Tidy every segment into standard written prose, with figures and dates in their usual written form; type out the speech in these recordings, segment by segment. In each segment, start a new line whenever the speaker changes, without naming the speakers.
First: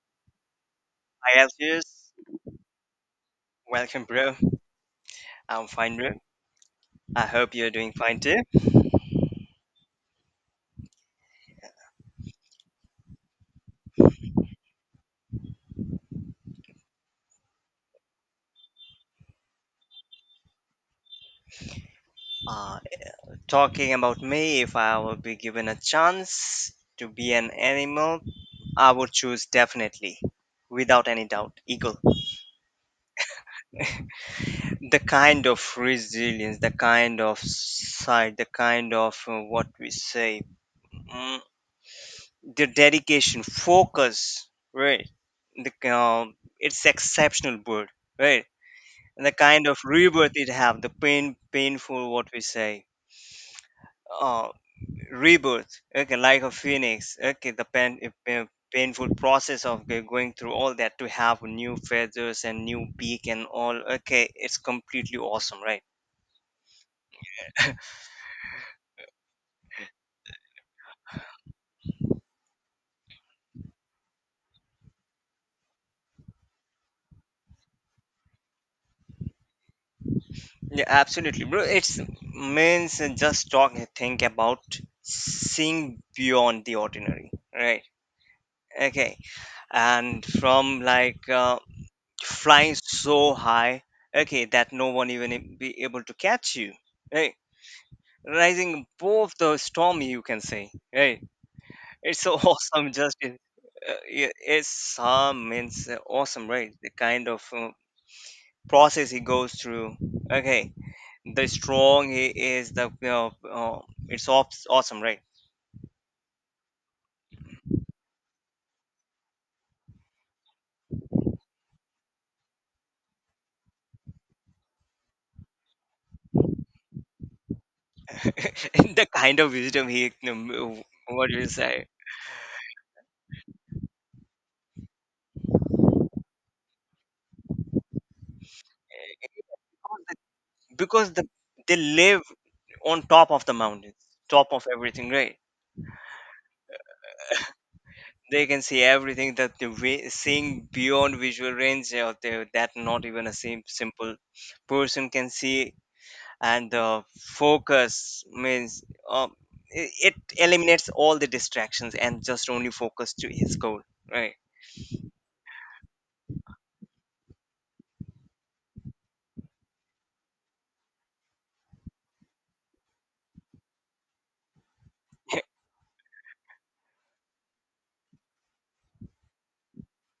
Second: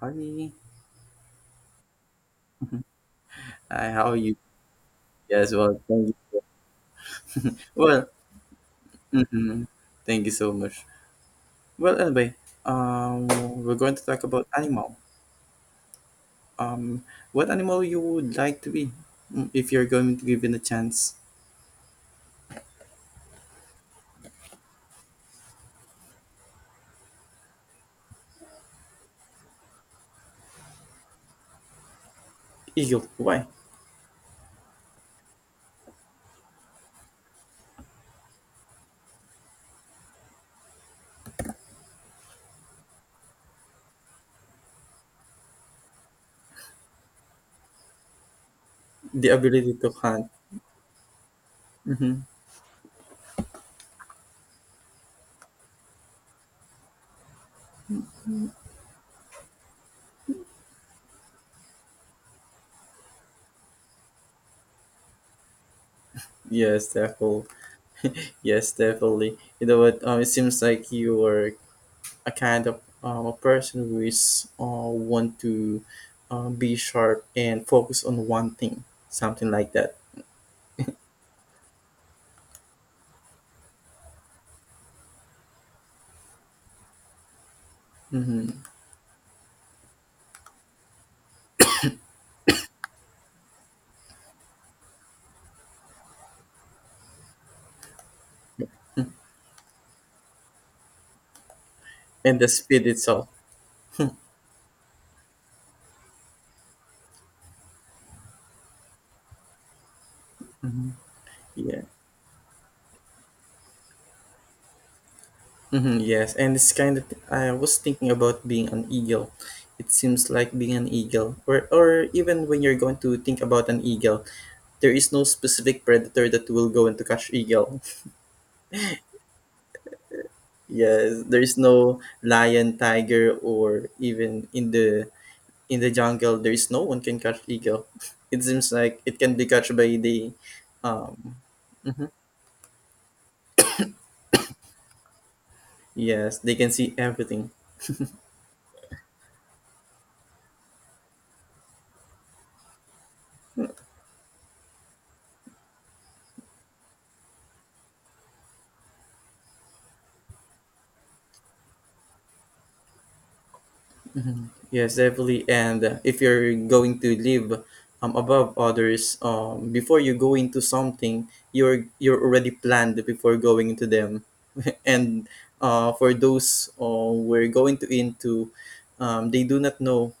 Hi,
Hi, Algiers.
hi,
Welcome,
how are
bro.
you? Yes,
I'm
well,
fine, bro.
thank you.
I hope you're doing
Well,
fine too.
hmm, thank you so much. Well, anyway, um, we're going to talk about animal. Um, what animal you would like to be, mm, if you're going to given a chance?
Uh, Talking about me, if I would be given a chance to be an animal, I would choose definitely, without any doubt, eagle.
Eagle. Why?
The kind of resilience, the kind of sight, the kind of what we say, mm, the dedication, focus, right? It's exceptional bird, right? And
The
the kind
ability
of
to hunt.
rebirth it have the painful
Mm-hmm.
what we say uh rebirth. Okay, like a phoenix. Okay, the painful process of going through all that to have new feathers and new beak and all. Okay, it's completely awesome, right?
Yes, definitely. Yes, definitely. You know what? It seems like you are a kind of a person who is want to be sharp and focus on one thing, something like that.
Yeah, absolutely, bro. It's means just talk, think about seeing beyond the ordinary, right?
Mm-hmm.
Okay, and from like flying so high, okay, that no one even be able to catch you, right? Rising above the storm, you can say, right? It's so
And the speed
awesome, just
itself.
yeah, it's some means awesome, right? The kind of process he goes through, okay.
Mm-hmm.
The
Yeah.
strong he is, the you know, it's awesome, right?
Mm-hmm. Yes, and it's kind of. I was thinking about being an eagle. It seems like being an eagle, or even when you're going to think about an eagle, there is no specific predator that will go and to catch eagle.
The kind of wisdom he,
Yes,
what do
there
you
is
say?
no lion, tiger, or even in the jungle, there is no one can catch eagle. It seems like it can be catched by the,
Because the,
um,
because the they
mhm.
live on top of the mountains, top of everything, right?
Yes, they can see everything.
They can see everything that they're seeing beyond visual range out there, that not even a simple person can see. And the focus means um, it eliminates all the distractions and just only focus to his goal, right?
Yes, definitely. And if you're going to live above others, before you go into something, you're already planned before going into them. And for those we're going to into, they do not know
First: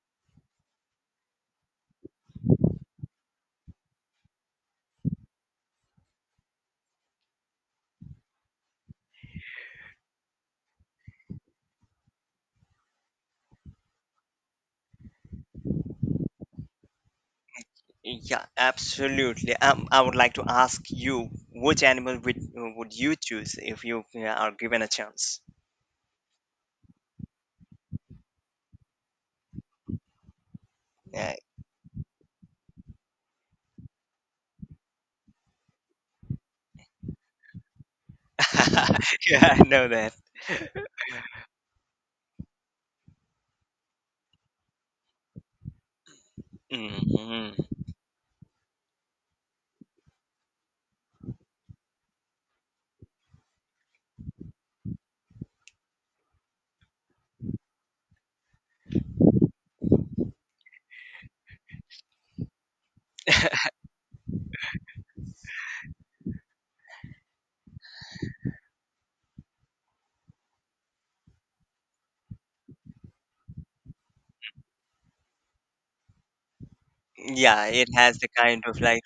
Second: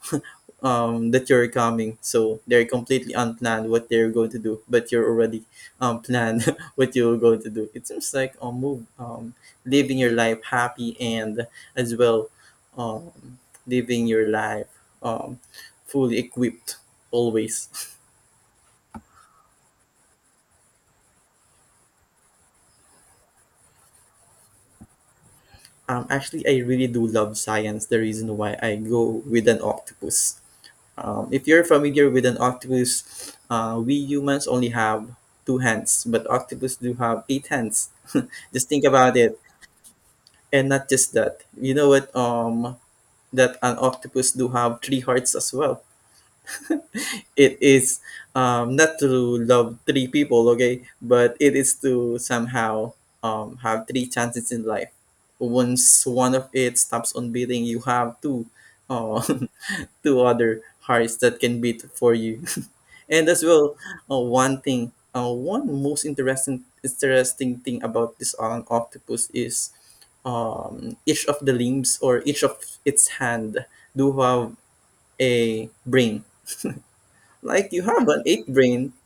that you're coming. So they're completely unplanned what they're going to do, but you're already planned what you're going to do. It seems like a move, living your life happy and as well, um, living your life um, fully equipped always.
Yeah, absolutely. I would like to ask you, which animal would you choose if you, yeah, are given a chance?
Actually, I really do love science. The reason why I go with an octopus.
Yeah,
If you're familiar with an octopus, we humans only have two hands, but octopus do have eight hands. Just think about it,
yeah, I know that.
and not just that. You know what? That an octopus do have three hearts as well. It
Mhm.
is not to love three people, okay, but it is to somehow have three chances in life. Once one of it stops on beating, you have two, uh, two other hearts that can beat for you. And as well, one thing, one most interesting thing about this octopus is each of the limbs or each of its hand do have a brain.
Yeah,
Like you
it
have
has
an
the
eight
kind of
brain.
like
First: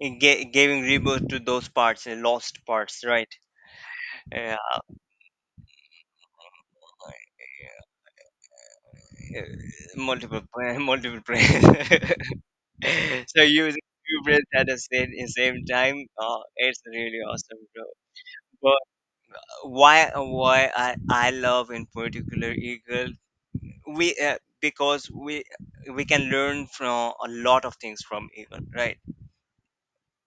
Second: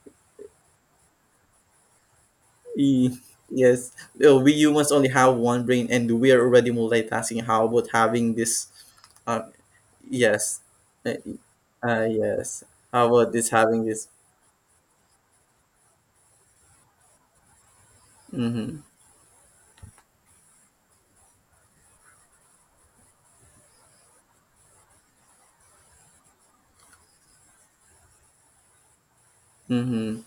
it giving rebirth to those parts, lost parts,
E-
right?
yes, we
Yeah,
humans only have one brain, and we are already multitasking. How about having this?
uh,
Uh, yes, uh,
multiple prayers.
yes. How about
So
this
using
having this?
two prayers at the same time, it's really awesome, bro.
Mm-hmm.
But why I love in particular Eagle? We because we can learn from a lot of things from Eagle, right?
Mm-hmm.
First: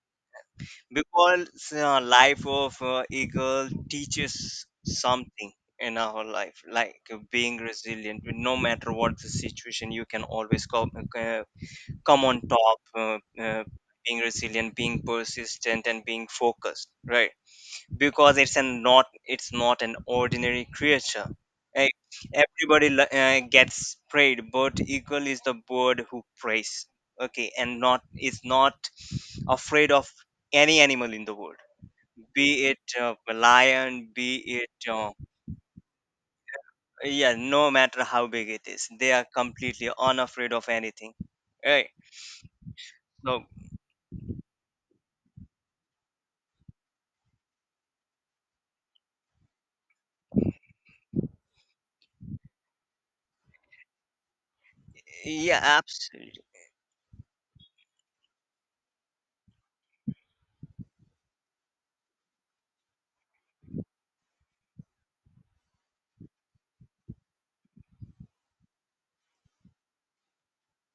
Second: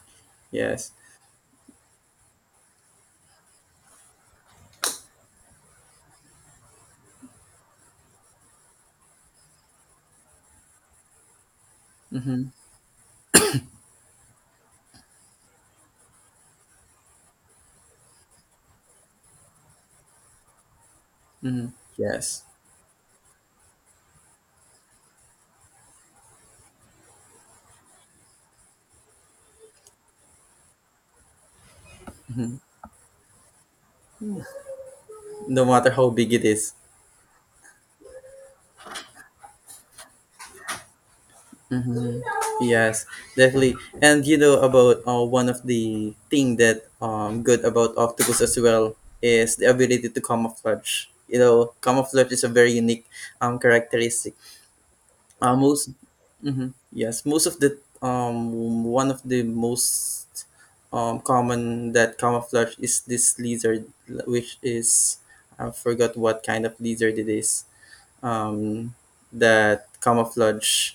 Yes.
Because life of eagle teaches something in our life, like being resilient. No matter what the situation, you can always come uh, come on
Mm-hmm.
top. Uh, Being resilient, being persistent, and being focused, right? Because it's not an ordinary creature.
Mm-hmm.
Eh,
Yes.
Everybody gets preyed, but eagle is the bird who preys. Okay, and not afraid of any animal in the world, be
Mm-hmm.
it a lion, be it
No matter how big it is.
yeah, no matter how big it is, they are completely unafraid of anything. Right.
Mm-hmm. Yes,
So
definitely. And you know about one of the thing that good about octopus as well is the ability to camouflage. You know, camouflage is a very unique characteristic.
yeah,
Most,
absolutely.
mm-hmm, yes, most of the one of the most common that camouflage is this lizard, which is I forgot what kind of lizard it is. Um, that camouflage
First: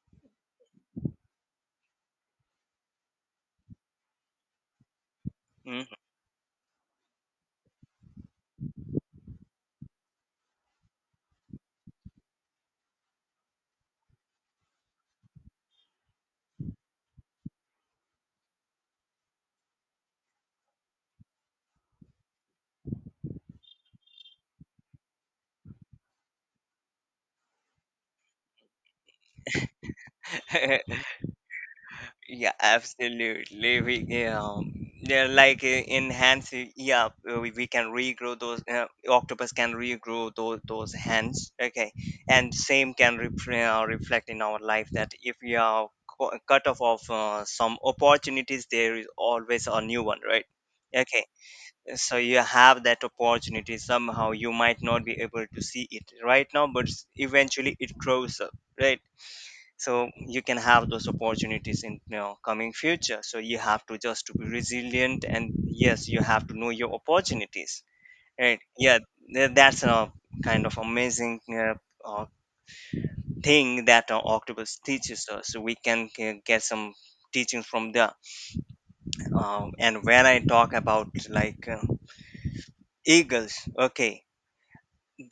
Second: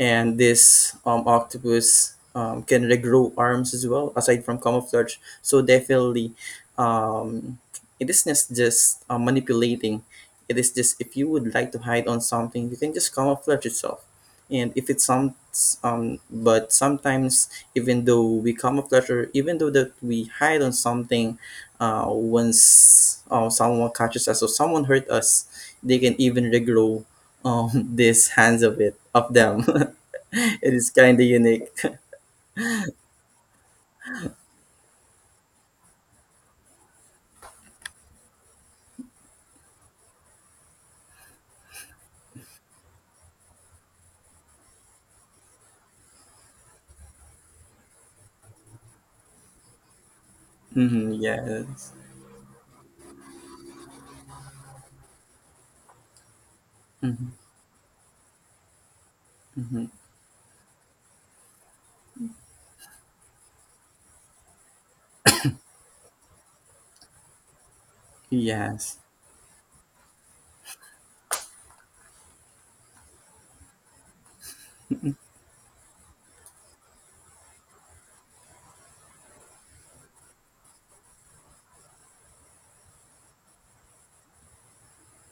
and this octopus can regrow arms as well aside from camouflage, so
Mhm.
definitely um, it is not just manipulating, it is just if you would like to hide on something you can just camouflage itself. And if it's some but sometimes even though we camouflage or even though that we hide on something, once someone catches us or someone hurt us, they can even regrow these hands of it of them. It is kind of unique.
Yeah, absolutely. We They're like enhance. Yeah, we can regrow those. Octopus can regrow those hands. Okay, and same can reflect in our life, that if we are cut off of some opportunities, there is always a new one, right?
Hmm,
Okay,
yes.
so you have that opportunity somehow. You might not be able to see it right now, but eventually it grows up, right?
Hmm,
So you can have those opportunities in, you know, coming future, so you have to just to be resilient, and yes, you have to know your opportunities, right?
yes.
Yeah, that's a kind of amazing uh, thing that octopus teaches us, so we can get some teaching from there. And when I talk about like eagles, okay,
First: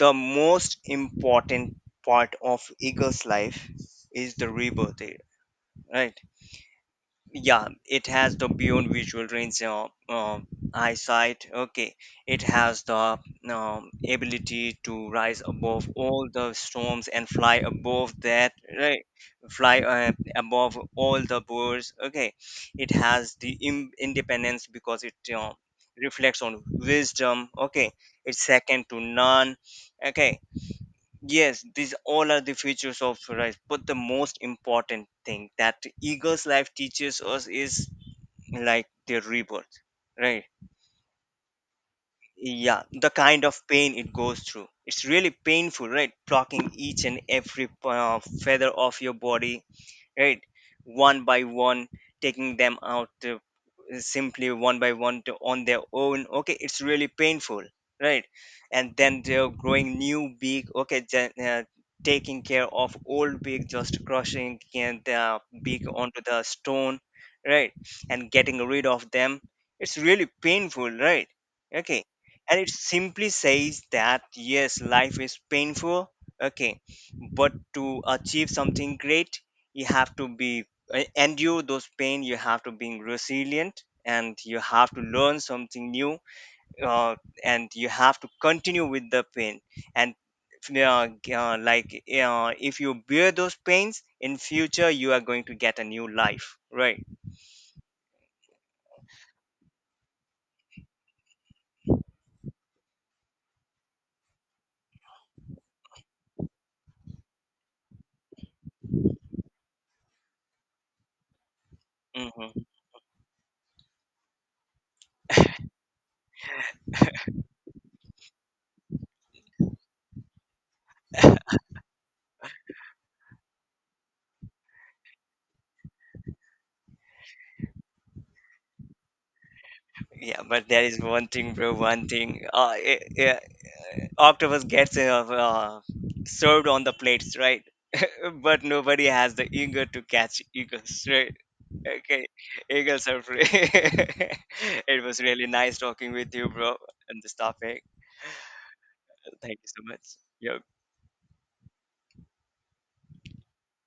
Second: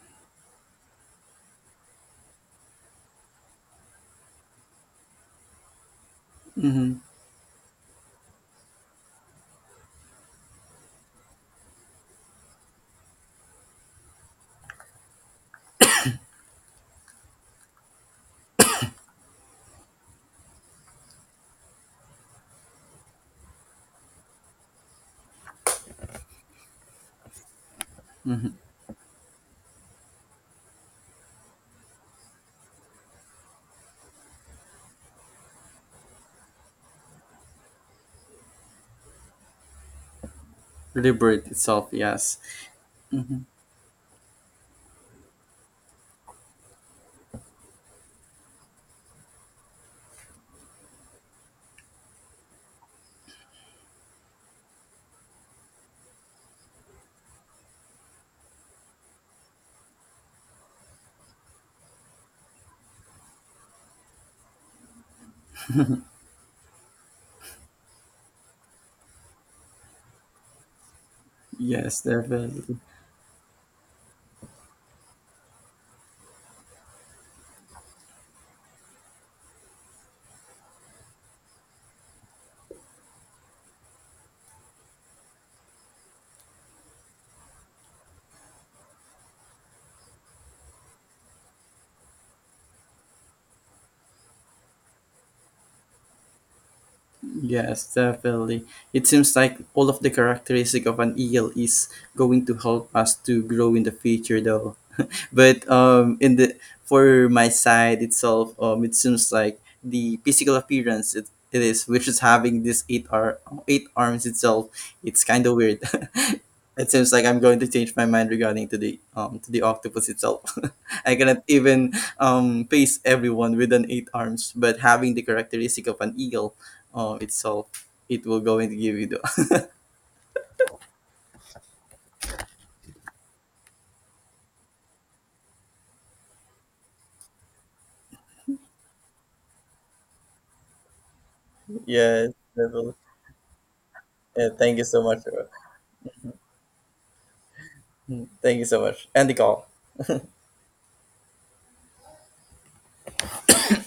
the most important part of eagles life is the rebirth, right? Yeah, it has the beyond visual range eyesight. Okay, it has the ability to rise above all the storms and fly above that, right? Fly above all the birds. Okay, it has the independence because it reflects on wisdom. Okay, it's second to none. Okay, yes, these all are the features of rice. But the most important thing that eagle's life teaches us is like their rebirth, right?
Liberate itself, yes.
Yeah, the kind of pain it goes through. It's really painful, right? Plucking each and every feather off your body, right? One by one, taking them out, simply one by one, to, on their own. Okay, it's really painful, right? And then they're growing new beak. Okay, then, taking care of old beak, just crushing and the beak onto the stone, right, and getting rid of them. It's really painful, right?
Yes,
Okay, and it
definitely.
simply says that yes, life is painful. Okay, but to achieve something great, you have to be endure those pain. You have to be resilient and you have to learn something new, uh, and you have to continue with the pain. And like if you bear those pains in future, you are going to get a new life, right?
Yes, definitely, it seems like all of the characteristic of an eel is going to help us to grow in the future though. But in the for my side itself, it seems like the physical appearance it is, which is
Hmm.
having this eight ar- eight arms itself. It's kind of weird. It seems like I'm going to change my mind regarding to the octopus itself. I cannot even face everyone with an eight arms, but having the characteristic of an eagle, itself, it will going to give you the
Yeah, but there is one thing, bro. One thing, octopus gets uh, served on the plates, right? But nobody has the eager to catch eagles, right? Okay,
yes. That will-
eagles are free.
yeah, thank you so
It
much.
was
Uh,
really nice talking with you, bro, and this topic.
hmm, thank you so much. End the
Thank
call.
you so much. Yeah.